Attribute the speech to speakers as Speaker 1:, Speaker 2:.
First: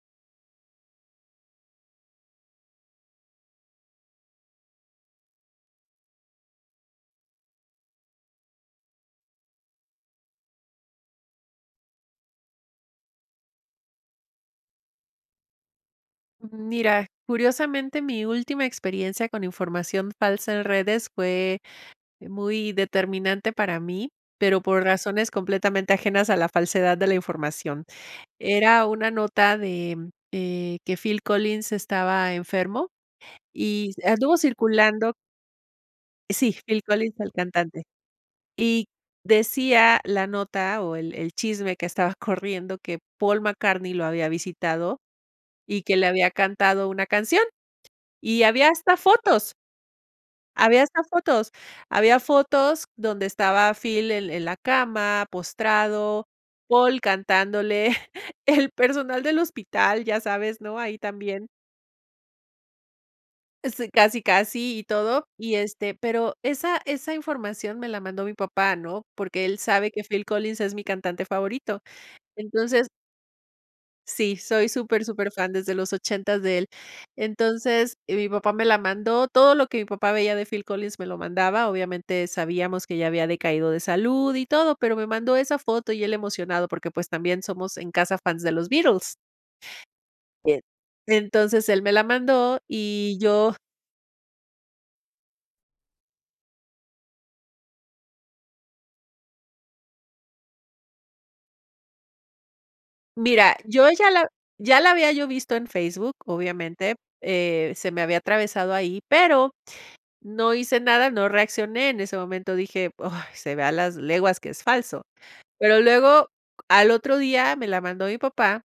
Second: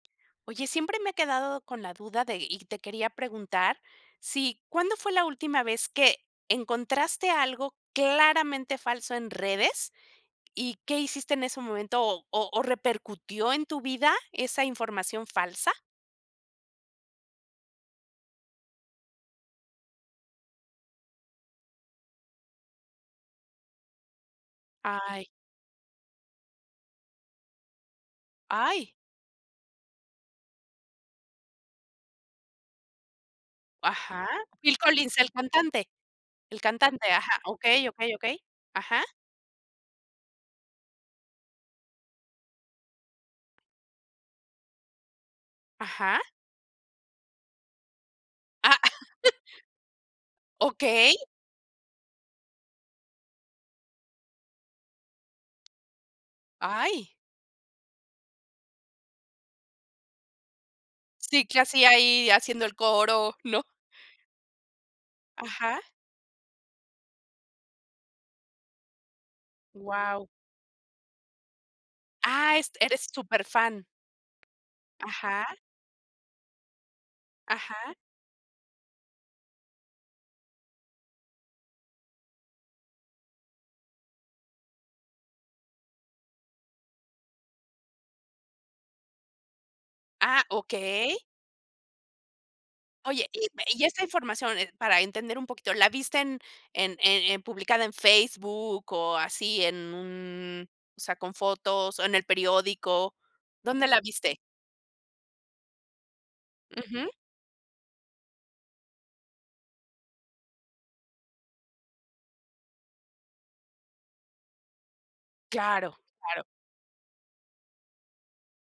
Speaker 1: Oye, siempre me he quedado con la duda de y te quería preguntar si ¿cuándo fue la última vez que encontraste algo claramente falso en redes, y qué hiciste en ese momento, o o, repercutió en tu vida esa información falsa?
Speaker 2: Mm, mira. Curiosamente, mi última experiencia con información falsa en redes fue, eh, muy determinante para mí, pero por
Speaker 1: Ay.
Speaker 2: razones completamente ajenas a la falsedad de la información. Era
Speaker 1: ¡Ay!
Speaker 2: una nota de, eh, que Phil Collins estaba enfermo y
Speaker 1: Ajá.
Speaker 2: anduvo
Speaker 1: ¿Phil
Speaker 2: circulando
Speaker 1: Collins, el cantante?.
Speaker 2: sí,
Speaker 1: El
Speaker 2: Phil
Speaker 1: cantante,
Speaker 2: Collins, el
Speaker 1: ajá,
Speaker 2: cantante.
Speaker 1: okey, okey, okey,
Speaker 2: Y
Speaker 1: ajá.
Speaker 2: decía la nota o el el chisme que estaba corriendo, que Paul McCartney lo había visitado, y que le
Speaker 1: Ajá.
Speaker 2: había cantado una canción. Y había
Speaker 1: Ah,
Speaker 2: hasta fotos. Había hasta
Speaker 1: A¿Okey?
Speaker 2: fotos. Había fotos donde estaba Phil el el en la cama, postrado, Paul
Speaker 1: ¡Ay!
Speaker 2: cantándole, el personal del hospital ya sabes, ¿no?, ahí
Speaker 1: Sí,
Speaker 2: también.
Speaker 1: ¿qué hacía ahí haciendo el coro, no?
Speaker 2: Y sí. Casi, casi y todo y,
Speaker 1: Ajá.
Speaker 2: este, pero esa esa información me la mandó mi papá, ¿no? Porque él sabe que Phil
Speaker 1: Guau.
Speaker 2: Collins es mi cantante favorito.
Speaker 1: Ah, est
Speaker 2: Entonces
Speaker 1: eres superfan.
Speaker 2: sí, soy súper,
Speaker 1: Ajá.
Speaker 2: superfán desde los 80 de él.
Speaker 1: Ajá.
Speaker 2: Entonces,y mi papá me la mandó, todo lo que mi papá veía de Phil Collins me lo mandaba. Obviamente, sabíamos que ya había decaído de salud y todo, pero me mandó esa foto, y él emocionado porque, pues, también somos en casa fans de los Beatles.
Speaker 1: Ah,
Speaker 2: y
Speaker 1: okey.
Speaker 2: entonces, él me la mandó y
Speaker 1: Oye, y
Speaker 2: yo
Speaker 1: ve y esta información, eh, para entender un poquito, ¿la viste en en en en publicada en Facebook, o, así en un sea, con fotos, o, en el periódico?
Speaker 2: Mira,
Speaker 1: ¿Dónde
Speaker 2: yo
Speaker 1: la
Speaker 2: ya la
Speaker 1: viste?
Speaker 2: ya la había yo visto en Facebook, obviamente.
Speaker 1: Ujú.
Speaker 2: Eh, se me había atravesado ahí, pero no hice nada, no reaccioné. En ese momento dije: "Ay, se ve a las leguas que es falso". Pero
Speaker 1: Claro,
Speaker 2: luego,
Speaker 1: claro.
Speaker 2: al otro día me la mandó mi papá